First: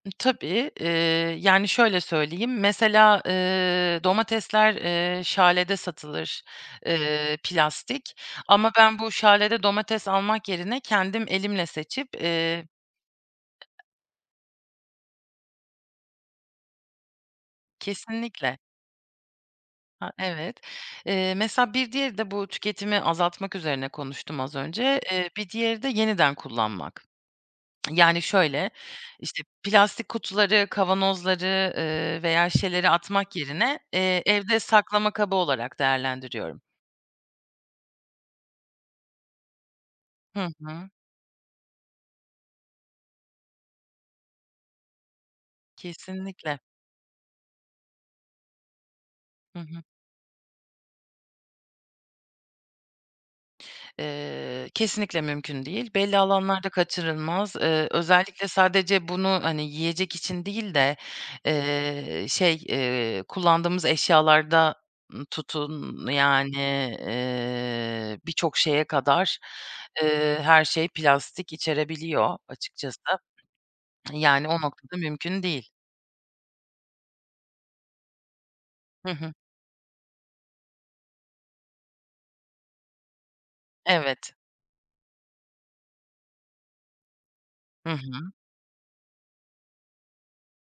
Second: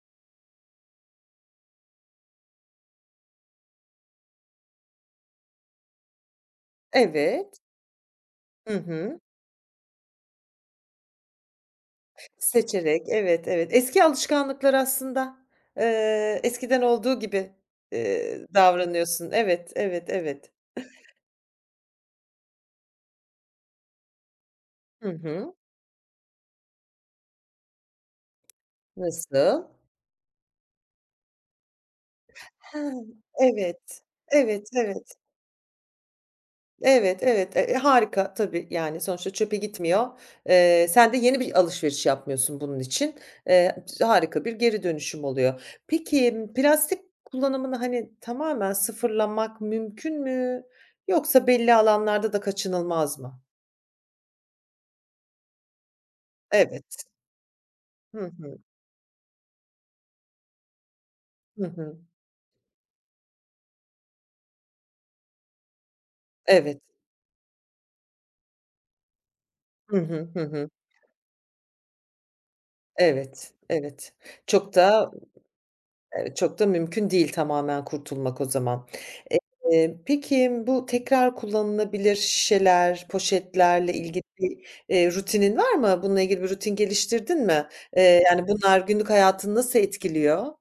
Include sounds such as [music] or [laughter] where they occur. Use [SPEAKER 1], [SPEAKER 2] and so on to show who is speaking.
[SPEAKER 1] Tabii. Eee, yani, şöyle söyleyeyim, mesela, eee, domatesler, eee, Schale satılır, eee,
[SPEAKER 2] Evet.
[SPEAKER 1] plastik ama
[SPEAKER 2] Hı
[SPEAKER 1] ben bu
[SPEAKER 2] hı.
[SPEAKER 1] Schale domates almak yerine kendim elimle seçip eee
[SPEAKER 2] Seçerek, evet, evet. Eski alışkanlıklar aslında, eee, eskiden olduğu gibi, eee,
[SPEAKER 1] Kesinlikle.
[SPEAKER 2] davranıyorsun. Evet, evet,
[SPEAKER 1] A,
[SPEAKER 2] evet.
[SPEAKER 1] evet.
[SPEAKER 2] [chuckles]
[SPEAKER 1] Eee, mesela bir diğeri de bu tüketimi azaltmak üzerine konuştum az önce.
[SPEAKER 2] Hı
[SPEAKER 1] Eee, bir
[SPEAKER 2] hı.
[SPEAKER 1] diğeri de yeniden kullanmak. [tsk] Yani, şöyle, işte,
[SPEAKER 2] Nasıl?
[SPEAKER 1] plastik kutuları, kavanozları, ııı, veya
[SPEAKER 2] Ha,
[SPEAKER 1] şişeleri atmak yerine,
[SPEAKER 2] evet.
[SPEAKER 1] eee, evde
[SPEAKER 2] Evet,
[SPEAKER 1] saklama
[SPEAKER 2] evet.
[SPEAKER 1] kabı olarak değerlendiriyorum.
[SPEAKER 2] Evet, evet. E, harika tabii. Yani, sonuçta çöpe gitmiyor.
[SPEAKER 1] Hı
[SPEAKER 2] Eee,
[SPEAKER 1] hı.
[SPEAKER 2] sen de yeni bir alışveriş yapmıyorsun bunun için. Eee, [unintelligible] harika bir geri dönüşüm oluyor. Peki,
[SPEAKER 1] Kesinlikle.
[SPEAKER 2] plastik kullanımını, hani, tamamen
[SPEAKER 1] Hı
[SPEAKER 2] sıfırlamak
[SPEAKER 1] hı.
[SPEAKER 2] mümkün mü yoksa belli alanlarda da kaçınılmaz mı?
[SPEAKER 1] Eee, kesinlikle mümkün değil. Belli alanlarda
[SPEAKER 2] Evet.
[SPEAKER 1] kaçırılmaz. Eee,
[SPEAKER 2] Hı
[SPEAKER 1] özellikle
[SPEAKER 2] hı.
[SPEAKER 1] sadece bunu, hani, yiyecek için değil de,
[SPEAKER 2] Hı hı.
[SPEAKER 1] eee, şey, eee, kullandığımız eşyalarda, ııı, tutun, yani,
[SPEAKER 2] Evet.
[SPEAKER 1] eee, birçok şeye kadar,
[SPEAKER 2] Hı hı.
[SPEAKER 1] eee,
[SPEAKER 2] Hı
[SPEAKER 1] her
[SPEAKER 2] hı.
[SPEAKER 1] şey plastik içerebiliyor açıkçası,
[SPEAKER 2] Evet. Evet.
[SPEAKER 1] yani, o
[SPEAKER 2] Çok
[SPEAKER 1] noktada
[SPEAKER 2] da,
[SPEAKER 1] mümkün değil.
[SPEAKER 2] eee, çok da mümkün değil tamamen kurtulmak o zaman.
[SPEAKER 1] Hı hı.
[SPEAKER 2] Eee, peki, bu tekrar kullanılabilir şişeler, poşetlerle ilgili
[SPEAKER 1] Evet.
[SPEAKER 2] rutinin var mı? Bununla ilgili, bir rutin geliştirdin mi?
[SPEAKER 1] Hı
[SPEAKER 2] Eee,
[SPEAKER 1] hı.
[SPEAKER 2] yani, bunlar günlük hayatını nasıl etkiliyor?